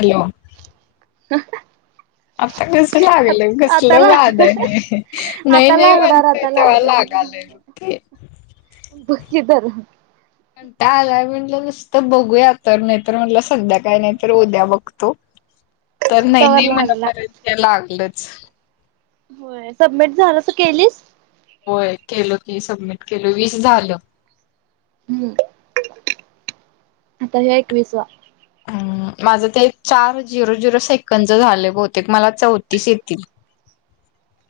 Hello ह आता कस लागलय कसल आता ला बाद आहे नाही आता नाही लागणार म्हणतेय आता तेव्हा लागणार लागाल ते बग की धर कंठाल आलाय म्हटलं नुसतं बघूया तर नाही तर म्हटलं संध्याकाल नाहीत उद्या बघतो तर नाही तवर नाही मणा लागला परत यायला लागलंच होय सबमिट झालं तर केलीस होय केलं की सबमिट केलं वीस झालं हम्म आता हे एक विसवा ह माझं ते चार झिरो झिरो सेकंद झाले बहतेक मला चौतीस येतील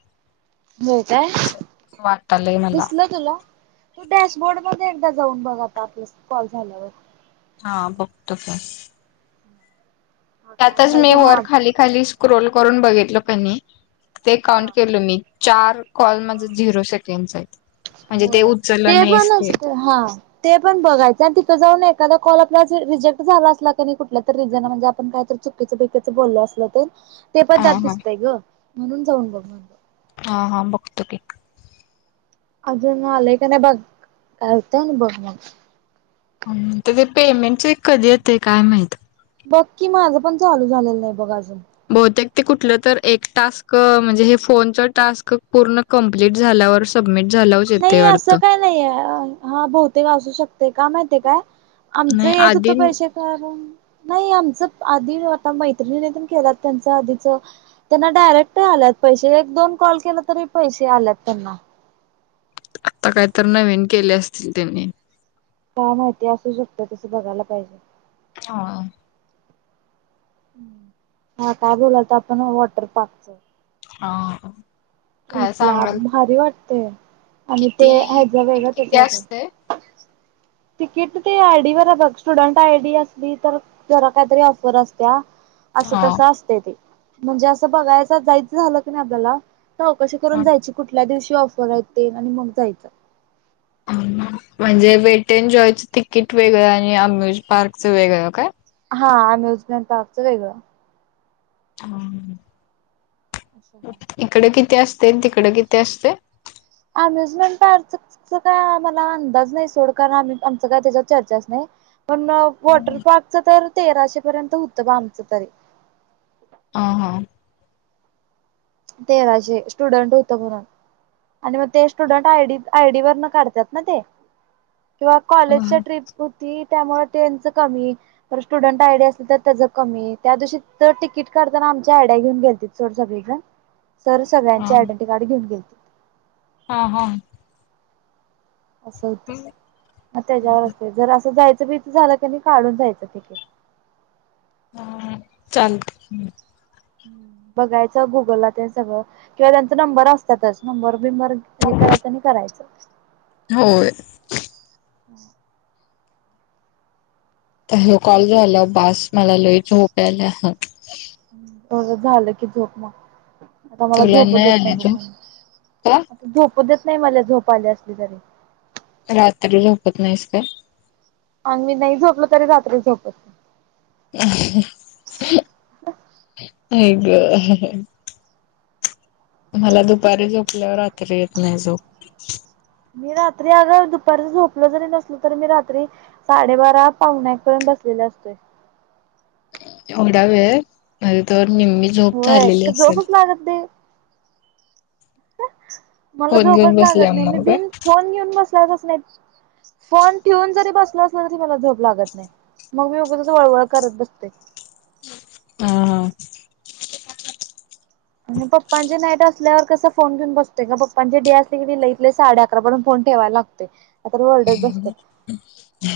[unintelligible] हो काय असं असं वाटालंय मला दिसल तुला तू डॅशबोर्ड मध्ये एकदा जाऊन बघा आप कॉल झाल्यावर हा बघतो फोन हा काय त्यातच म्हणाल मी तर वर हा खाली खाली स्क्रोल करून बघितलो पहिनी ते काउंट हा केलं मी चार कॉल माझ झिरो सेकंड आहेत म्हणजे ते होय उचललं ते पण नाहीसते असत हा [unintelligible] ते पण बघायचं आणि तित. जाऊन एखादा कॉल आपला रिजेक्ट झाला असला कुठ तर रिन म्हणजे आपण काहीत चुकीच पकीचं बोललो असल तर ते पण त्यात हा हा दिसतय ग म्हणून जाऊन बघ [unintelligible] हा हा बघतो की [inaudible] अ, जूना आलेकने बघ कायतन बघ म त्या ते पेमेंट चेक कधी येते काय माहित बघ की मगमाझं पण चालू झालेलं नाही बघ अजून बहुतेक ते कुठलं तर एक टास्क म्हणजे हे फोनच टास्क पूर्ण कमप्लीट झालावर सबमिट झाला नाही असं काय नाहीय हा बहतेक असू शकते का माहिित काय आमचं नाही येत होतं आधी पैसे कारण नाही आमचं आधी आता मैत्रिणीनेन केला त्यांच आधीच त्यांना डायरेक्ट आल्यात पैसे एक दोन कॉल केला तरी पैसे आल्यात त्यांना आता काही तर नवीन केले असतील त्यांनी काय माहिती असू शकत तस बघायला पाहिजे [inaudible] हा हा काय बोलालत आपण वॉटर पार्कच हा काय ट्रिपला सांगाल तू भारी वाटतय आणि किती ते ह्याचा तिकीट वेगळा किती त्याचा वेगळा असते तिकीट ते आयडी वर बघ स्टुडंट आय डी असली तर जरा काहीतरी ऑफर असत्या [unintelligible] [unintelligible] [unintelligible] असं हा तसं असते ते म्हणजे असं बघायचं जायचं झालं की नाही आपल्याला चौकशी करून जायची कुठल्या दिवशी ऑफर आहे ते आणि मग जायचं म्हणजे वेटे एन जॉयचं तिकीट वेगळं आणि अम्युज पार्कचं वेगळं काय हा आम्ही उजमन पार्कच वेगळं [unintelligible] हम [unintelligible] असं हाय इकडे किती असते तिकड किती असते अम्युजमेंट पार्क काय आम्हाला अंदाज नाही सोड कारण म्ही आमच काय त्याच्यात चर्चाच नाही पण वॉटर पार्कच तर तेराशे पर्यंत होतं बा आमचं तरी ह हां [unintelligible] तेराचे स्टुडंट होतं म्हणून [unintelligible] आणि मग ते स्टुडंट आय आयडी वर न काढतात ना ते किंवा कॉलेजच्या ह ट्रिप होती त्यामुळे त्यांच कमी तर स्टुडंट आयडी असल तर त्याचं कमी त्या दिवशी तर तिकीट काढताना आमच्या आयड्याया घेऊन गेलतील सगळेजण सर सग्यांचे आयडेंट कार् घेऊन गेतील हा हा असं होतं म त्याच्यावर असते जर असं जायचं बी तर झालं की नाही काढून जायचं तिकेट ह चाल [unintelligible] बघायचं गुगलला ते सगळं. किंवा त्यांचा नंबर असतातच नंबर बिंबर हे करायचं आणि करायचं होय. हम् कॉल झाला बस मला लोई झोप्या आले एढ झालं की झोप म आता मला तुला झोप देत नाही आली बघ झोप का? म्ह झोपू देत नाही मला झोप आली असली तरी रात्री झोपत नाहीस का आणि मी नाही झोपलो तरी रात्री झोपत नाही. [unintelligible] मला दुपारी झोपल्यावर रात्री येत नाही झोप मी रात्री अग दुपारीच झोपल जरी नसलो तरी मी रात्री साडेबारा पाउणेएक पर्यंत बसलेले असतोय. एवढा वेळ माझी तोवर निम्मी झोप होय झालेली असेल. [unintelligible] मला फोन घेऊन झोपच लागत बसल्या नाही मी मग काय? बिन फोन घेऊन बस. फोन ठेऊन जरी बसलो असलो तरी मला झोप लागत नाही. मग मी उगंचच वळवळ करत बसतय. [unintelligible] आणि पप्पांचे नाईट असल्यावर कसं फोन घेऊन बसते का पप्पांचे डे असली की ते लईत लई साडे अकरा पर्यंत फोन ठेवाय लागतो. आता ओरडत बसतात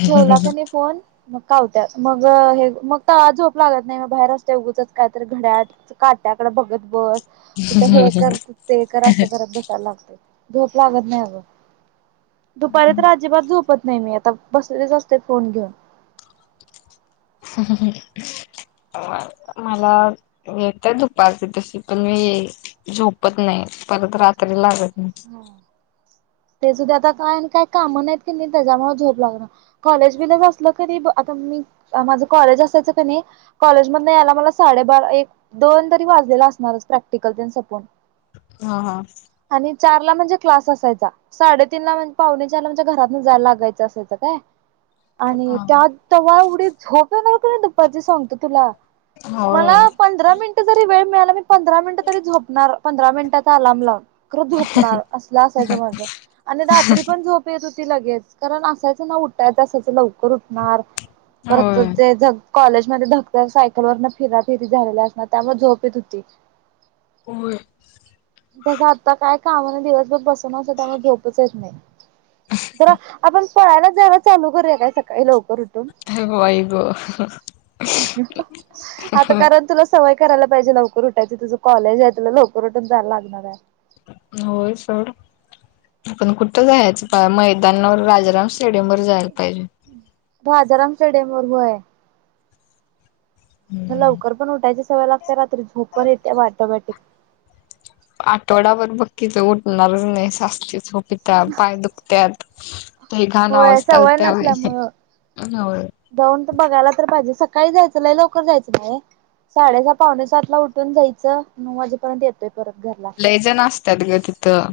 ठेवला का नाही फोन. मग कावत्यात मग हे मग तवा झोप लागत नाही मग बाहेर असते उगंच काय तर घड्याळ. काट्याकडे बघत बस कुठं हे कर ते कर असं करत बसायला लागत. झोप लागत नाही अगं दुपारी तर. हा. अजिबात झोपत नाही मी आता बसलेकी असते फोन घेऊन. [unintelligible] मला येतं दुपारची तशी पण मी येईन. झोपत नाही परत रात्री लागत नाही. ते सुद्धा आता काय काय कामं नाहीत की नाही त्याच्यामुळे झोप लागणा. कॉलेज बीलेज असलं की नाही आता मी माझं कॉलेज असायचं क नाही. कॉलेज मधन यायला मला साडेबारा एक. दोन तरी वाजलेला असणारच प्रॅक्टिकल ते सपून. हा हा. आणि चारला म्हणजे क्लास असायचा. साडेतीन ला म्हणजे पावणेचार ला म्हणजे घरातन जायलागायचं असायचं काय. आणि हा त्यात तवा एवढी झोप येणार की नाही दुपारची सांगतो तुला. मला होय. पंधरा मिनट. वेळ मिळाला मी पंधरा मिनट तरी झोपणार पंधरा मिनिटाचा अलार्म लावून. असल असायच माझ आणि रात्री पण झोप. येत होती लगेच कारण असायचं ना उठायच असायचं लवकर. खुरटणार परत होय ते. [unintelligible] कॉलेजमध्ये दगदग सायकल वरन फिराफिरी झालेली असणार त्यामुळे झोप येत होती. [unintelligible] तसं आता काय कामान दिवसभर बस. [unintelligible] पळायला जायला चालू करूया काय सकाळी लवकर उठून. हे बाई ग आता कारण तुला. सवय करायला पाहिजे लवकर उठायची तुझं कॉलेज आहे तु लवकर उठून जायला लागणार आहे. होय सोड आपण कुठं जायचं मैदानावर राजाराम. स्टेडियमवर जायला पाहिजे. राजाराम स्टेडियम वर व आहे,. हम्म लवकर पण उठायची सवय लागत्या, रात्री झोप पण येते ऑटोमॅटिक. आठवडाभर बघ की, तू उठणारच नाहीस असली झोप येत्या, पाय दुख त्यात लई घाण होय आवस्था सवय होत्या बाई, नसल्यामुळं होय. जाऊन तर बघायला तर पाहिजे, सकाळी जायचं लई लवकर जायचं नाहीय. साडेसहा -पावणेसात ला उठून जायचं नऊ वाजेपर्यंत येतय. ते परत घरला. लईजण असतात ग तिथं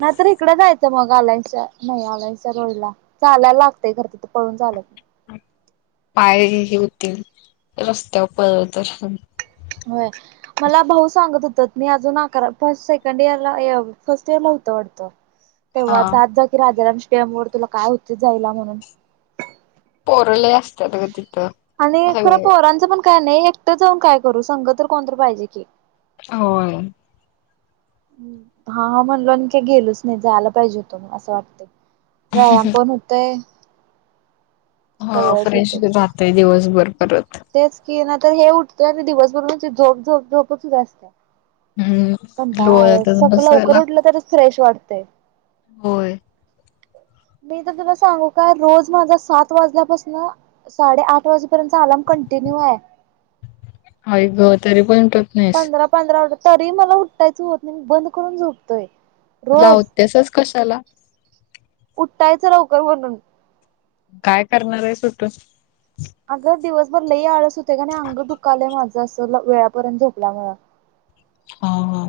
नाही तर इकडं जायचं मग, अयनसच्या नाही अलायन्सच्या रोड ला चालायला लागतय खरं, तिथं पळून चाल पायही हे होतील रस्त्यावर पळल तसं होय. मला भाऊ सांगत होत, मी अजून आ फर्स्ट, सेकंड इयर ला फर्स्ट इयर ला होतो वाटतं ह [unintelligible] तेव्हा जात जा की, राजाराम स्टेडियम वर तुला काय होतय जायला म्हणून पोर लय असत्यात ग तिथं आणि खरं सगळे पोरांचं पण काय नाही एकटं जाऊन काय करू संग तर कोणत पाहिजे की, होय. हा म्हणलो आणि गेलोच नाही, जायला पाहिजे होतो म असं वाटत. व्यायाम पण होतोय हा फ्रेश राहातय दिवसभर परत तेच की नाही तर हे उठत आणि दिवसभर ते झोप झोप झोपच असते. हम्म कंटाळ आलाय लोळतच असं बसायला लवकर उठलं तरच फ्रेश वाटते. होय. मी तर तुला सांगू का रोज माझा सात वाजल्यापासनं साडे आठ वाजेपर्यंत अलार्म कंटिन्यू आहे. आय गं तरी पण नाहीस पंधरा पंधरा, तरी मला उठायचं होत नाही मी बंद करून झोपतोय. रोज लावतेसच कशाला. उठायचं लवकर म्हणून. काय करणार आहे उठून? अगं दिवसभर लय आळस येतोय गं अंग दुखालय माझं असं वेळापर्यंत झोपल्यामुळ हा हा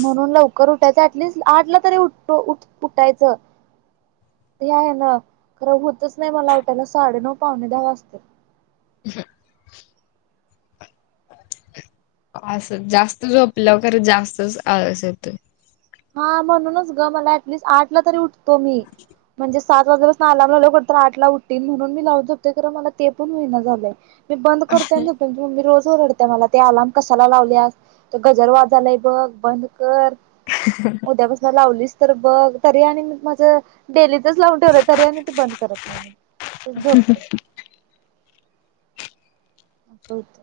म्हणून लवकर उठायचं अ ऍटलिस्ट आठला तरी उ उठायचं ह्या हे ना खरं होतच नाही मला उटायला साडेनऊ पाहणे दहा वाजत्यात. ह असं जास्त झोपल्यावर खरं जास्तच आळस येतोय. हा म्हणूनच ग मला ऍटलिस्ट आठ ला तरी उठतो मी म्हणजे सात वाजल्यापासून आलाम लावलं तर आठ ला उठन म्हणून मी लावून झोपते, मला ते पण होहिना झालंय मी बंद करतोय आणि झोपतो, मी रोज ओरडते मला ते अलार्म कशाला लावल्यास ते गजर वाजालाय बघ बंद कर हम् उद्यापासून लावलीस तर बघ तरी आणि म माझ डेलीच लावून ठेवलोय तरी आणि ती बंद करत नाही त झोपते असं होत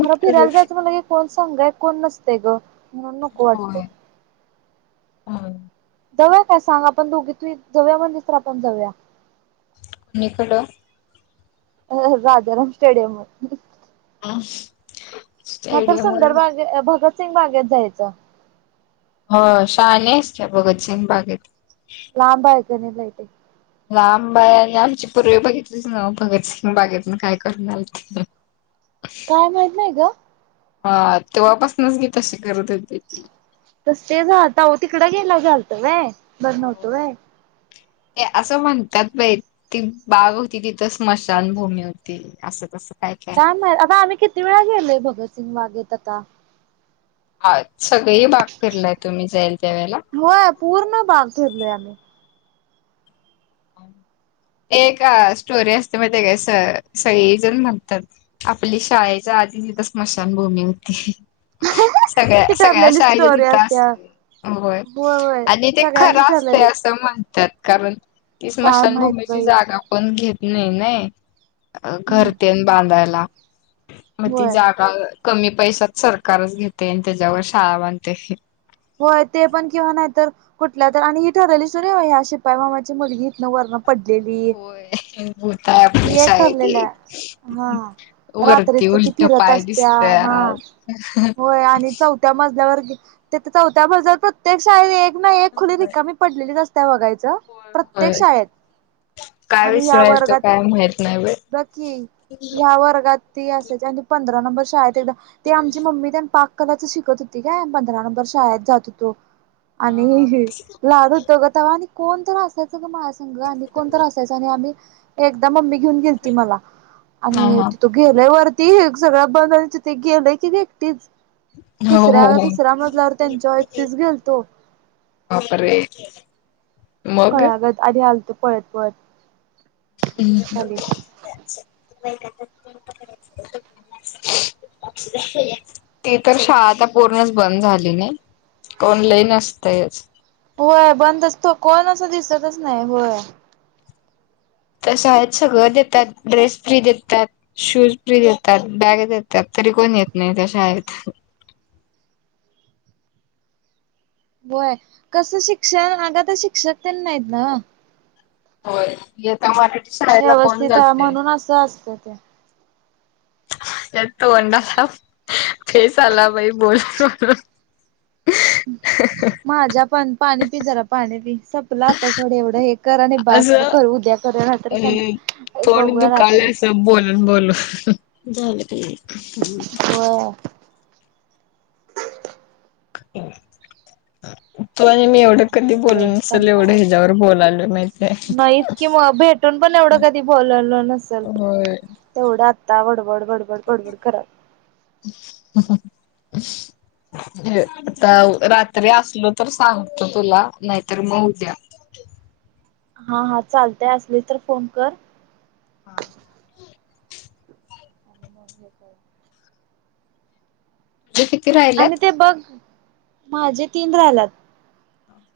खरं होय फिरायला जायचं म्हणलं क कोण सांग कोण नसतय ग म्हणून नको वाटतंय जाव्या काय सांग आपण दोघी तुही जवया म्हणजे तर आपण जऊया कुणीकडं राजाराम स्टेडियम हम ह तर सुंदर बागे भगतसिंग बागेत जायचं हो शहानेच त्या भगतसिंग बागेत लाब आहेयका नाही लये लांबाय आणि आमची पूर्वी बघितलीच ना भगतसिंग बागेतून काय करूनल ह [unintelligible] काय माहितय का हा तेव्हापासूनच गी तशी करत होती ती तस ते झातह तिकडं गेला लतं व ब नवतो होय. वय ते असं म्हणतात बाई ती बाग होती तिथं स्मशानभूमी होती असं तसं काय के आता आम्ही किती वेळा गेलोय भगतसिंग वागेत आता हा सगळे बाग फलाय तुम्ही जाईल त्यावेळेला होय पूर्ण भाग ठरलोय आम्ही एक स्टोरी असते मग ते का स सळी जण म्हणतात आपली शाळेच्या आधी तिथ स्मशानभूमी होती ती सगळ्या सगळ्या ठरलेली शाईच्या स्टोरी तिथं असत्या असते होय होय आणि ते खरं सगळ्यांची असते ठरलेली असं म्हणतात कारण ती काय माहित स्मशानभूमीची बाई जागा पण घेत नाही ना हम्म घरतेन बांधायला मग ती होय जागा कमी पैशात सरकारच घेते आणि त्याच्यावर शाळा बांधते होय ते पण किंवा नाहीत तर कुठल्या तर आणि ही ठरलेली सुर ह्या शिपाई मामाची मुलगी वर्ण पडलेली होय भूत आहे आपल्या एक शाळेत ठरलेलं एक. हा वरती रात्रीच ती उलट फिरत पाय असत्या हा दिसत्यात होय आणि चौ त्या मजल्यावर चौथ्या मजवर प्रत्येक शाळेेत एक ना एक खुली रिकामी पडलेलीच असत वघायच प्रत्येक होय. शाळेत काय आणि विषय या आहे तो वर्गात काय माहित नाही बाई. नकी ह्या वर्गात ती असाय आणि पंधरा नंबर शाळेत एकदा ते आमची मम्मी त्या पाक कलाच शिकत होती काय पंधरा नंबर शाळेत जात होतो हा हा. आणि लाड तगतावा आणि कोण तर असायचं ग महासंघ आणि कोणत असायच आणि आम्ही एकदा मम्मी घेऊन गेल ती मला हा आणि हा तिथ गेलंय वरती सगळं बंद त ते गेलंय की एकटीच हो हो तिसऱ्या हो तिसऱ्या मजल्यावर त्यांच्या एकटीच गेलतो बापर कळागत आधी आलतो पळत पत ह् [inaudible] ती तर शाळा आता पूर्णच बंद झाली नाही ऑनलाईन असतयच होय बंदचतो कोण असं दिसतच नाही होय तसं आहेत सगळं देतात ड्रेस फ्री देतात शूज फ्री देतात बॅग देतात तरी कोण येत नाही त्याशा येत होय कसं शिक्षण अग तर शिक्षक त्यांनी नाहीत ना होय येेत व्यवस्थित ह म्हणून असं असत ते यात वंडला फेस आला बाई बोल माझ्या पण पाणी पी जरा पाणी पी सपलं आता सथोडं एवढं हे कररा आणि भास ब असं कर उद्या करू राहात अ स बघूया राहातरी बोल हो [unintelligible] तो आणि मी एवढं कधी बोल नसेल, एवढं कंटाळा ह्याच्यावर बोलालो माहितीय. कठून पण एवढं कधी बोलल नसल, होय तेवढं आता बडबड बडबड बडबड कराऽ ता तरी असल तर सांगत तुला नाहीतर बऊ द्या हा हा चालतय असली तर फोन कर हा म्हणे का ते किती राहिऽ आणि ते बघ, माझे तीन राहिलात,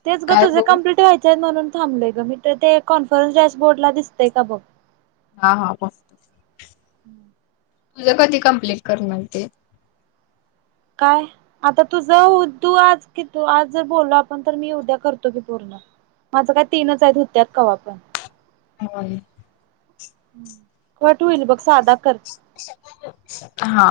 तेच ग काय तुझे बघू कंप्लीट व्हायचे. म्हणून थांबलोय इ,, म तर ते कॉन्फरन्सडॅ बोर्डला दिसतंय का बघ. हा हा बऽ तुझं कधी कंप्लेट करणार ते? काय? आता तूझ, तू आज कि तू आज जर बोलल आपण, तर मी उद्या करतो की पूर्ण. माझं काय तीनच आहेत, हुत्यात कावा पण. हा, खट होईल बघ, सादा कर. हा,